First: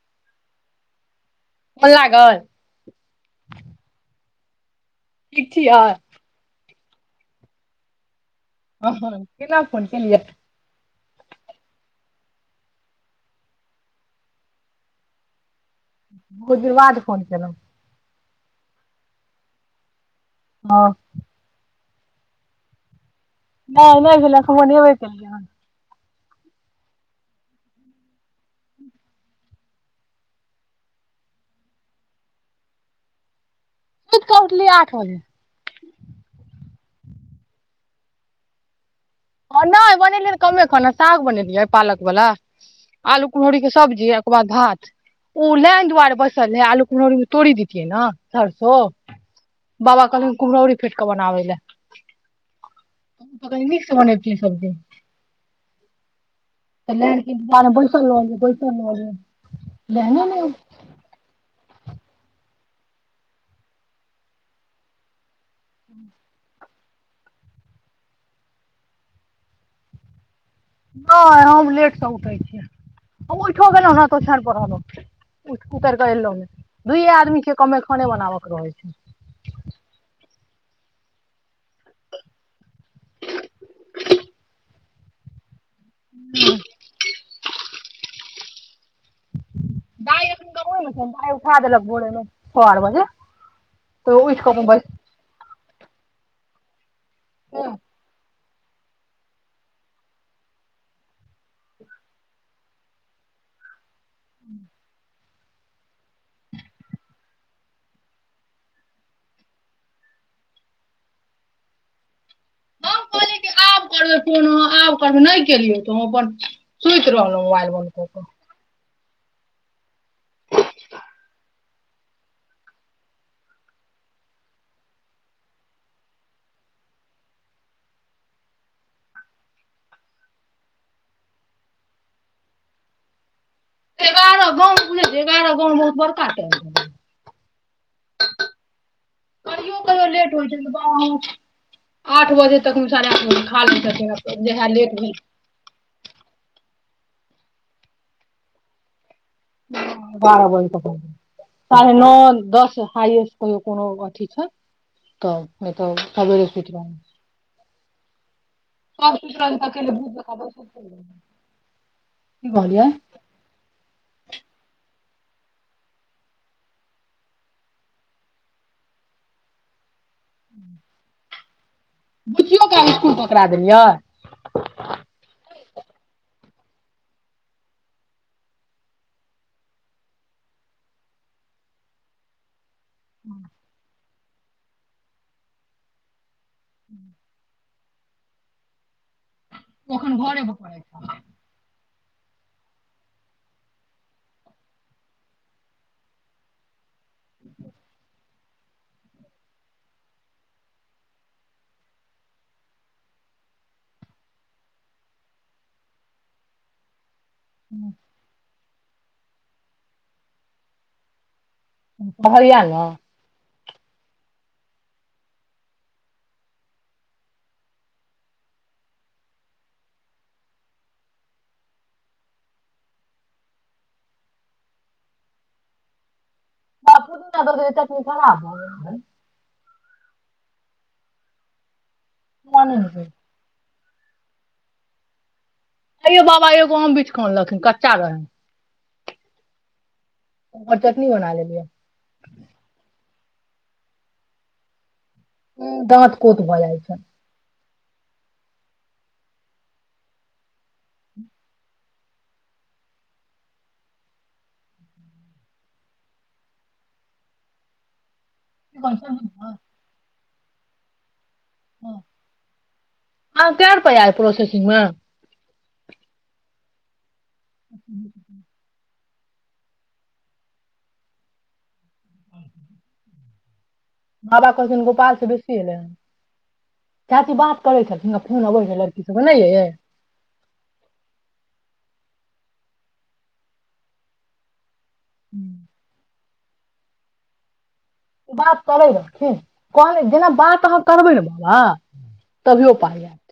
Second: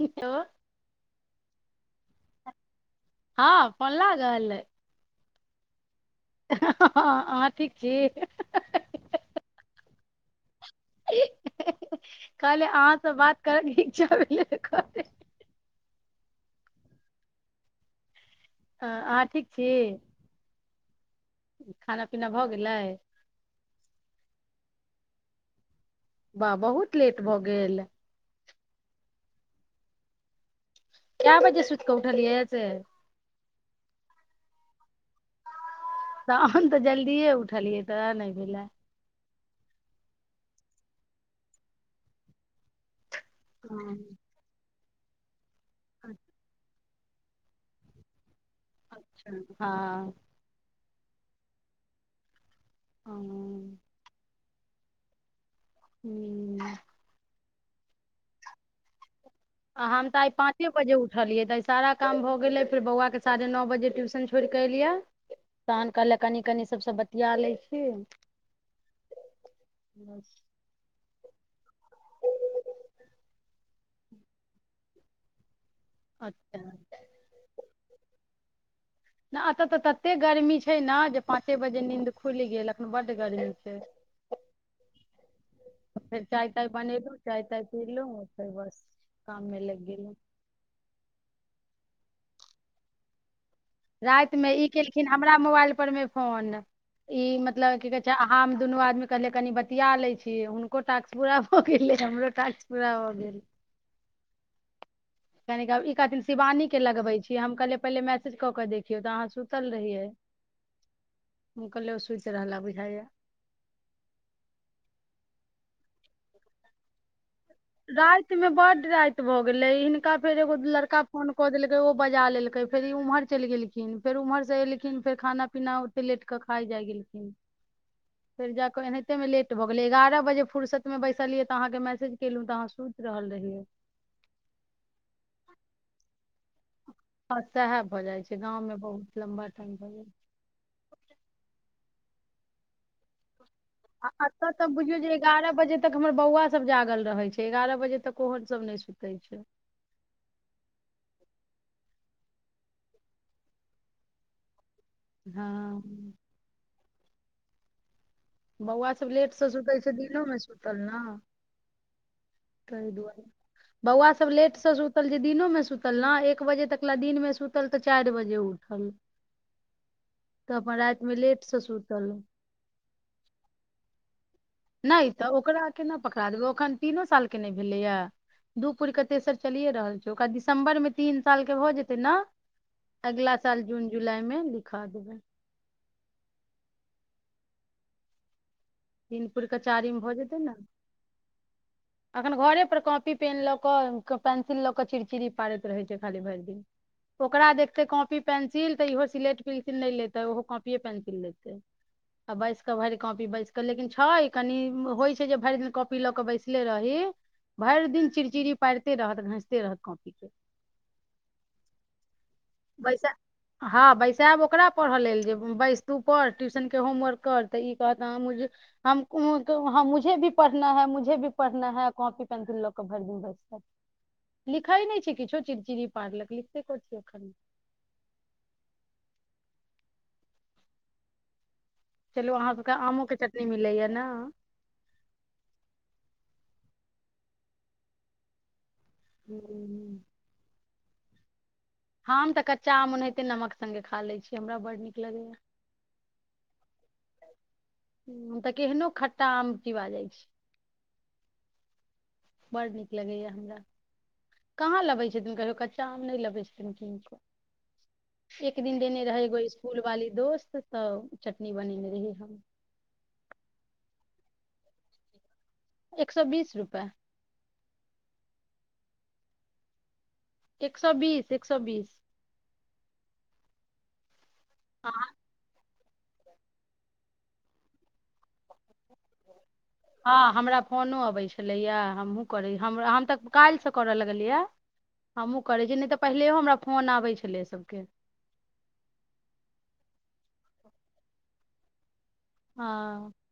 कतब [inaudible] phone लागल हँ पलल कहल ठिक छिय हँ अहाँ ठीक छी ह हँ केेन फोन केलिये कहलै अहाँसँ बात करयके इच्छा भेलै बहुत दिन बाद फोन केलउ ह अहाँ ठीक छी हँ खाना पीना भऽ गेलै नहि नहि फ अखबोनबै केलिए वाह बहुत लेट भऽ गेल क्य बजे सुट क उठ लय छै सुीट क उठल आठ बजे तहन तऽ जल्दिए उठलियै तऽ नहि भेलै हँ नहि बनेलियै तऽ कमे खाना साग बनेलियै पालकवला आलू कुलहररी के सब्जी हँ ओकर बाद भात ओ लेईन दुआर बसल आलू ओर तोड़ दैतियै ने सरसो बाबा ह कालीम कुमराावरी फिटक बनाबै ल त तऽ कहहि कि सबबजी हू बारे मे बेएसल रहलो बेएसललो ब [unintelligible] आ हम तऽ आइ पाँचे बजे उठलियै तऽ सारा काम भऽ गेलै फेर बौआके साढ़े नओ बजे ट्यूशन छोड़ कऽ एलियै शान क ल कनी कनि सबसँ बतिया लै छी नहि हम लेटसँ उठै छियै हम ओहिठओ गेलहुँ ह तो औछानि पर रहलो उतरि कऽ एलहु ने अच्छा दुयए आदमी के कमे खाने बनाबके रहै नहि एतऽ छै तऽ तते गर्मी छै ने जे पाँचे बजे नीद खुलि गेल एखन बड्ड गर्मी छै फेर चाय ताय बनेलू चाय ताय पी लू तऽ बस काममे लागि गेलहुँ दाय एखन गाउँऐ मे छै दाय उठा देलक भोरमे छ आर बजे तऽ उठि राति कऽ मे अपन ई बैस केलखिन हमरा मोबाइल परमे फोन ई हम मतलब की कहै छै हम दुनू आदमी कहलिये कनि बतिया लै छियै हुनको टास्क पूरा भऽ गेलै हमरो टास्क पूरा भऽ गेलै [inaudible] कनि ई कहथिन शिवानी के लगबे छियै हम कहलिअन्हि पहिने मैसेज कऽ के देखियौ तऽ अहाँ सुतल रहियै हम कहलियै रहला बुझाइया हम कहलियै कि आब करबै फोन अहाँ आब करबै नहि केलियै तऽ हम अपन सुति रहलौं रातिमे बड्ड राति भऽ गेलै हिनका फेर एगो लड़का फोन कऽ देलकै ओ बजा लेलकै फेर ई उम्हर चलि गेलथिन फेर उम्हर से एलथिन फेर खाना पीना ओते लेट के खाइ जाय गेलथिन फेर जाक एनाहिते मे लेट भऽ गेलै एगार बजे फुरसत मे बैसलियै तऽ अहाँके मैसेज केलहुँ तऽ अहाँ सुति रहल रहियै एगारह गाउँ बुझै छियै एगारह गाउँ बहुत बड़का [inaudible] हँ सैह भऽ जाइ छै गाउँमे बहुत लम्बा टाइम कहियो भऽ जाइ कहियो लेट होइ छै तऽ बाबा छै हम आठ बजे तक मे साढ़े आठ बजे खा लै आ छथिन एतऽ तऽ जहिया बुझियौ लेट जे भेल एगारह बजे तक हमर बौआ सब जागल रहै छै एगारह बजे तक ओहो सब नहि सुतय बारह बजे तक साढ़े नौ दस हाइस्ट कहियो कोनो अथी छै तऽ हँ एतय सबेरे सुति रहल बौआ सभ लेटसँ रंग के सुतै अकेले छै भूत जकाँ दिनोमे बैसल सुतल चैल न गेलै की तै कहलियै दुआरे बौआ सब लेट से सुत सुतल जे दिनोमे सुतल न एक बजे तक दिनमे सुतल तऽ चारि बजे उठल तऽ अपन रातिमे लेट ससुर बुच्चियोके अहाँ स्कुल पकड़ा देलियै नहि तऽ ओकरा केना पकड़ा देबै एखन तीनो सालके नहि भेलैए दू पुरि कऽ तेसर चलिए रहल छै ओकरा दिसम्बरमे तीन सालके भऽ जेतै न अगिला साल जून जून जुलाई मे लिखा देबैय [inaudible] तीन पुरिके चारिम भऽ एखन जेतै घरे पर न पढ़ै छै एखन घरे पर कॉपी पेन लऽ कऽ पेंसिल लऽ कऽ चिड़चिड़ी पारैत रहय छै खाली भरि दिन ओकरा देखते कॉपी पेन्सिल तऽ इहो सिलेट पेंसिल नहि लेेतै ओहो कॉपीे पेंसिल लेतै आ बैस के भरि कॉपी बैस लेकिन छै कनि होई छै जे भरि दिन कॉपी लऽ कऽ बैसले रही भरि दिन चिड़चिड़ी पारि रहत घसिते रहत कॉपी के [unintelligible] बहरिया न बैसा हँ बैसायब ओकरा पढ़य लेल जे बैस तू पढ़ ट्यूशन के होमवर्क कर तऽ ई कहत हँ हम मुझे भी पढ़ना है मुझे भी पढ़ना है कॉपी पेंसिल लऽ के भरि दिन बैसतै लिखै नई छैइ किछो चिड़चिड़ी पारलक लिखतै कथि एखन देखियौ तऽ ई चटनी खराब भऽ गेल छै चलू अहाँ सबके मोने नहि आमो भेल कऽ चटनी मिलैयै नहि आइयो बाबा एगो आम बिछ कऽ आनलथिन कच्चा रहय ह ह आओर चटनी बना लेलियै हम तऽ कच्चा आम ओनाहि कते नमक संगहि खा लए छी हमरा बड नीक लगैया दाँत कोथ भऽ जाय छै हम तऽ केहनो खट्टा आम चीबा जाइ छियै बड़ नीक लगैए हमरा कहाँ लाबै छथिन कहियो कच्चा आम नहि लाबै छथिन किनकऽ एक दिन देने रहय एगो स्कूल वाली दोस्त से तऽ चटनी बनेने रहि हम प्रोसेसिंगमे एक सौ बीस रुपया [unintelligible] एक सौ बीस एक सौ बीस बाबा कहलथिन्ह अहाँ- गोपाल से बेसी आयलै चाची बात करै छथिन फोन आबै है लड़की सब के नहि ये हँ हमरा फोनो अबैत छलैए हमहूँ करै हम हम तऽ काल्हिसँ करय लगलियै हमहूँ करे छियै नहि तऽ पहिलहियो हमरा फोन आबै छलै सबके ओ बात करै रहथिन कहलै जेना बात अहाँ करबै ने बाबा हँ तभीयो पाई एत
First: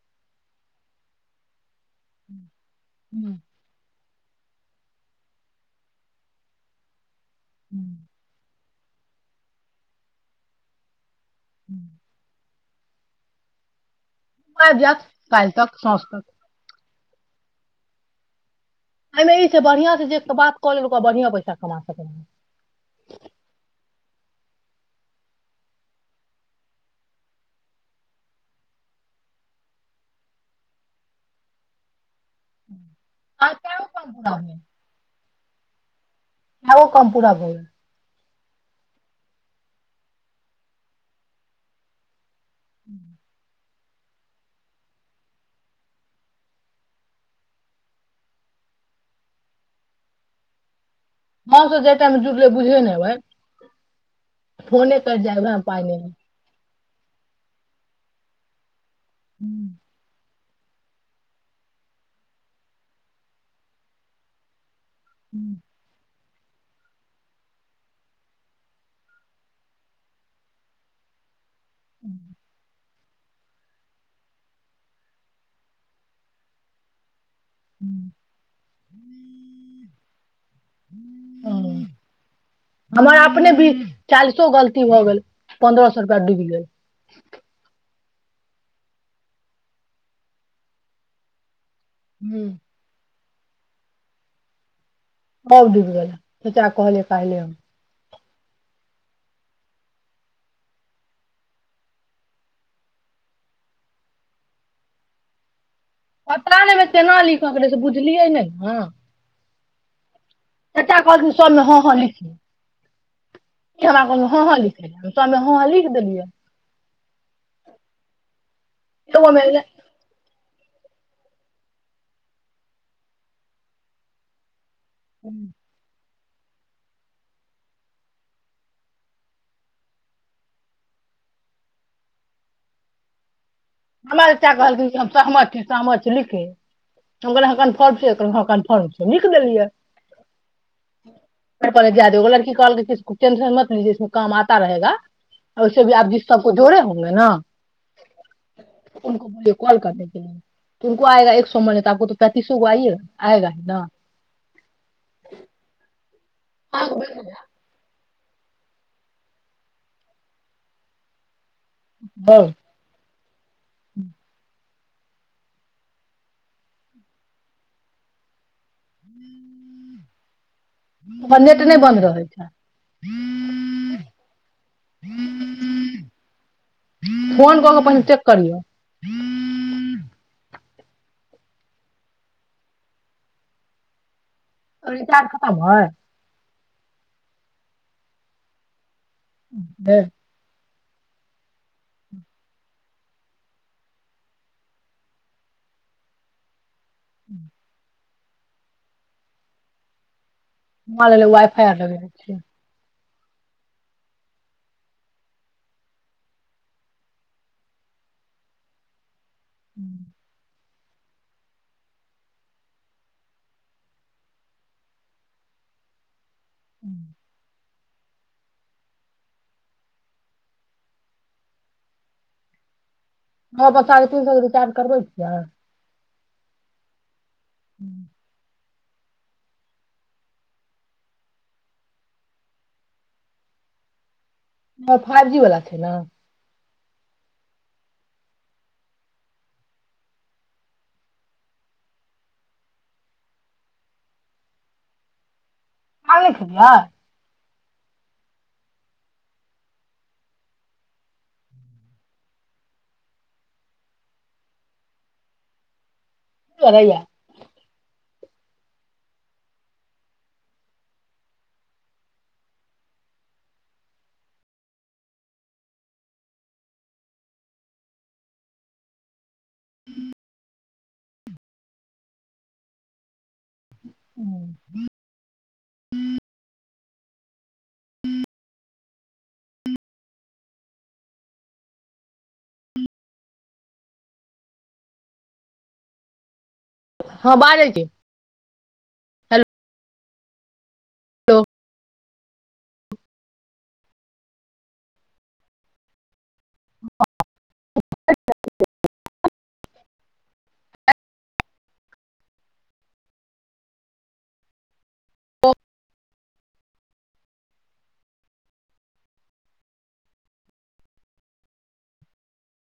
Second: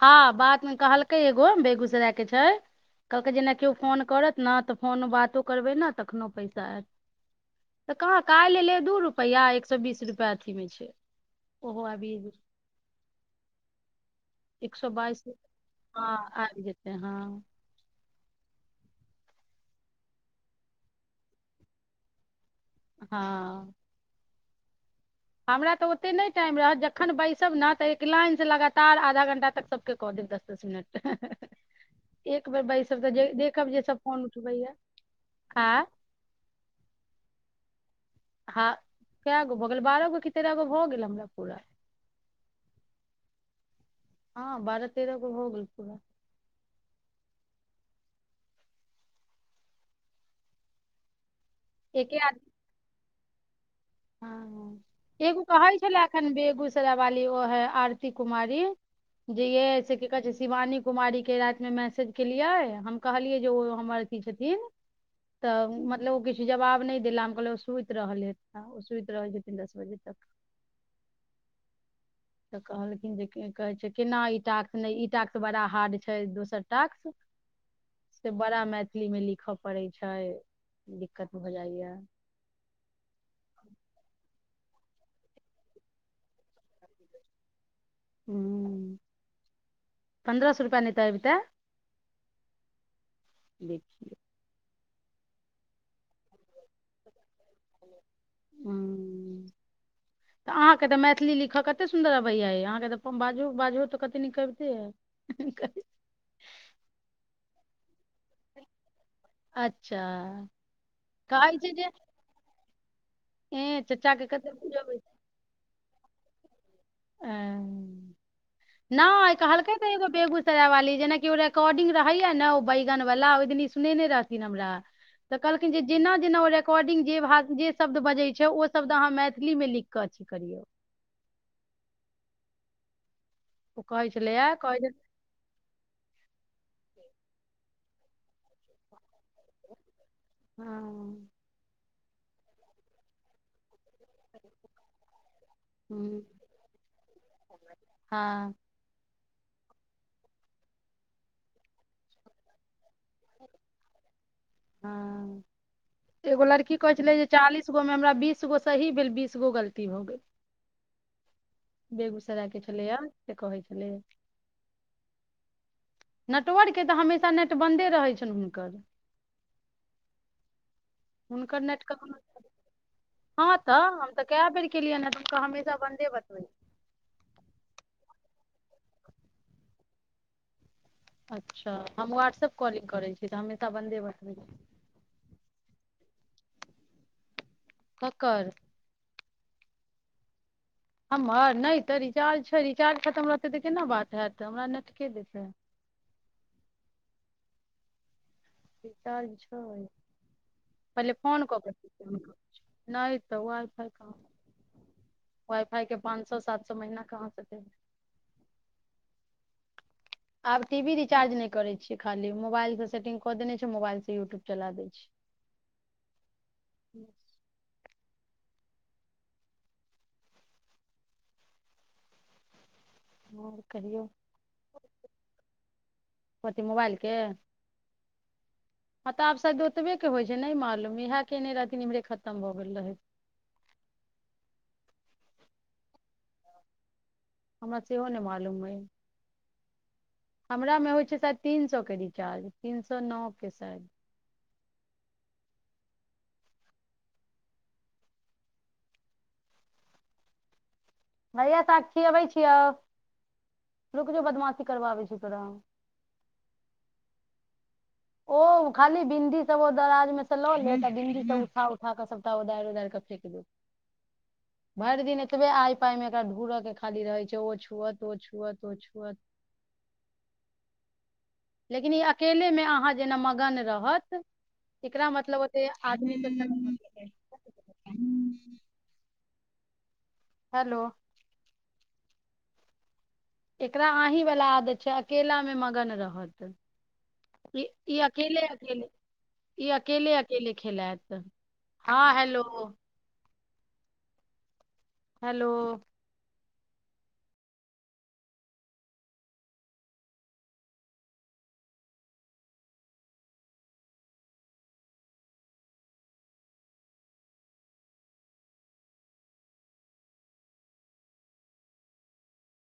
हँ बादमे कहलकै एगो बेगुस सराय के छै हूँ, कहलक जेना केयो फोन करत न तऽ फोन बातो करबै न तखनो पैसा आयत तऽ हूँ, कहाँ काल्हि लेब दू रुपैआ एक सए बीस रुपआ अथी मे छै ओहो हूँ। अभीभी आइब जायत कल तक साझ तक से हँ एहिमे ईसँ बढ़िआँसँ जे बात कऽ लेल ओकरा बढ़िआँ पैसा कमा सकै हँ हमरा तऽ ओतेक नहि टाइम रहत जखन बैसब ने तऽ एक लाइनसँ लगातार आधा घंटा तक सभके कऽ देब दस दस मिनट एक बेर बैसब तऽ आ देखब जे कएगो सब काम फोन पूरा उठबैए आँ हो कम पूरा भऽ गेल हँ कए गो भऽ गेल बारह गो कि तेरह गो भऽ गेल हमरा पूरा [inaudible] हां बारह तेरह गो हो गेल पुरा जेटाईमे जुड़लै बुझेय नइ अबै हां एगो उएहमे कहै पाइ नहि छलै आयल। एखन बेगूस वाली ओ है आरती कुमारी दिये से की कहै छइ से शिवानी कुमारी के रातिमे मैसेज केलियै हम कहलियै जे ओ हमर अथी छथिन त मतलब ओ किछु जवाब नहि देला हम कहलिय ओ सुति रहल हे हां ओ सुती रहै छथीन दस बजे तक त कहलखिन जे की कहै छै केना ईटाक नहि ईटाक बड़ा हार्ड छै दोसर टाक से बड़ा मैथिलीमे लिख पड़ै छै दिक्कत भ हँ, जाइए चालिसो गलती भ गेल पंन्द्रह सो रुपया डूबि गेल हुं पन्द्रह सौ रुपया नै त अबितें हू देखियौ ब डिब गेलला त च कहल कहाहल हुं तऽ अहाँके तऽ मैथिली लिख कतेक सुन्दर अबै ये अहाँके तऽ बाजूहु बाजूहु तऽ कते निक अबैत अए पता नइ तेना लिखके रहै से बुझलियै नै ह अच्छा चचा कहलखीन कहै सबमे छै हां जे हां लिखिहि ए हमरा चचाके कहलखीन हा कतऽ हा लिखइ ले त हा हा लिख दलिये एह नहि एगोमे कहलकई त एगो बेगूसराय वाली जेनाकि ओ रेकॉर्डिंग रहेया ने ओ बैगन वाला ओहि दिन ई सुनेने रहथिन हमरा त कहखीन जे जेना जेना ओ रेकॉर्डिंग जे भाग जे शब्द बजै छै ओ शब्द अहाँ मैथिलीमे लिख कऽ अथी करियौ ओ कहै हमर चाचा छलैया कहै कहलथिन छल कि हम सहम छी सहत छी लिखी हम कहलियै अहाँ कन्फ़र्म छियै हँ कन्फर्म छियै लिख देलियै हँ पढ़ै लेल जाय दियौ एगो लड़की कहलकै की तू टेन्शन मत इसमे काम आता रहेगा ओहिसे भी आप जिस हूँ सब को जोड़े होंगे न हँ उनको बोलिये कॉल करने के लिये उनको आएगा एक सौ मने तऽ आपको पैंतीससोगो आयेगा आयेगा ही न हँ एगो लड़की कहे छलै जे चालीसगो मे हमरा बीस बीसगो सही भेल बीसगो गलती भऽ गेल बेगूसराय के छलैय से कहै छलैय नेटवर्कके तऽ हमेशा नेट बन्दे रहैत छनि हुनकर हुनकर नहि नेट बन्द रहै कखनो छै हँ तऽ हम तऽ कए बेर केलियैन हुनका हमेशा बन्दे बतबै फोन कऽ कऽ पहिने चेक [unintelligible] अच्छा हम व्हाट्सऐप कॉलिंग करै छी तऽ हमेशा बन्दे बतबै ओ रिचार्ज खतम है ककर [unintelligible] हमर नहि तऽ रिचार्ज छै रिचार्ज खतम रहतै तऽ केना बात हैत हमरा नेटके देतै [unintelligible] रिचार्ज छै हमरा पहिले लागैय फोन कऽ वाइफाइ के आर लगेने पूछियौ हुनका। छियै नहि तऽ वाइ फाई कहाँ वाई फाई के पाँच सए सात सए महीना कहाँसँ देबै हूँ आब टी वी रीचार्ज नहि करै छियै खाली मोबाइलके सेटिंग कऽ देने छै मोबाइल से यूट्यूब चला दै छियै ह्म आओर हँ तऽ साढ़े कहियौ तीन सएक रचार्ज करबै छियै कथि मोबाइलके ह्म हँ तब आब शायद ओतबैके होइ छै नहि मालूम इएह कयने रहथिन इम्हरे खतम भऽ गेल रहै हमर फाइव जी वला छै ने हमरा सेहो नहि मालूम अइ हमरामे होइ छै स तीन सौके रिचार्ज तीन सौ नौ के शायद अहाँ नहि खेलियै भैयाक ताबत खियाबै छियौ रुकि जो बदमाशी करबाबै छियौ तोरा कि करय यै ओ खाली बिन्दी सब ओ दराजमे सँ लऽ लेत आ बिन्दी सब उठा उठा कऽ सभटा ओदारि ओदारि कऽ फेक देत भरि दिन एतबे आइ पाइमे एकरा ढु़रय के खाली रहय छै ओ छुअत ओ छुअत ओ छुअत लेकिन ई अकेले मे अहाँ जेना मगन रह हत एकरा मतलब से आदमी ब [inaudible] हेलो। एकरा अहि वला आदत छैक अकेला मे मगन रहत। हँ ई बाजै छी ई अकेल अेल [unintelligible] ई अकेले अकेले खेलत हेलो हँ हेलो हेलो ह [inaudible] आ क छै [unintelligible]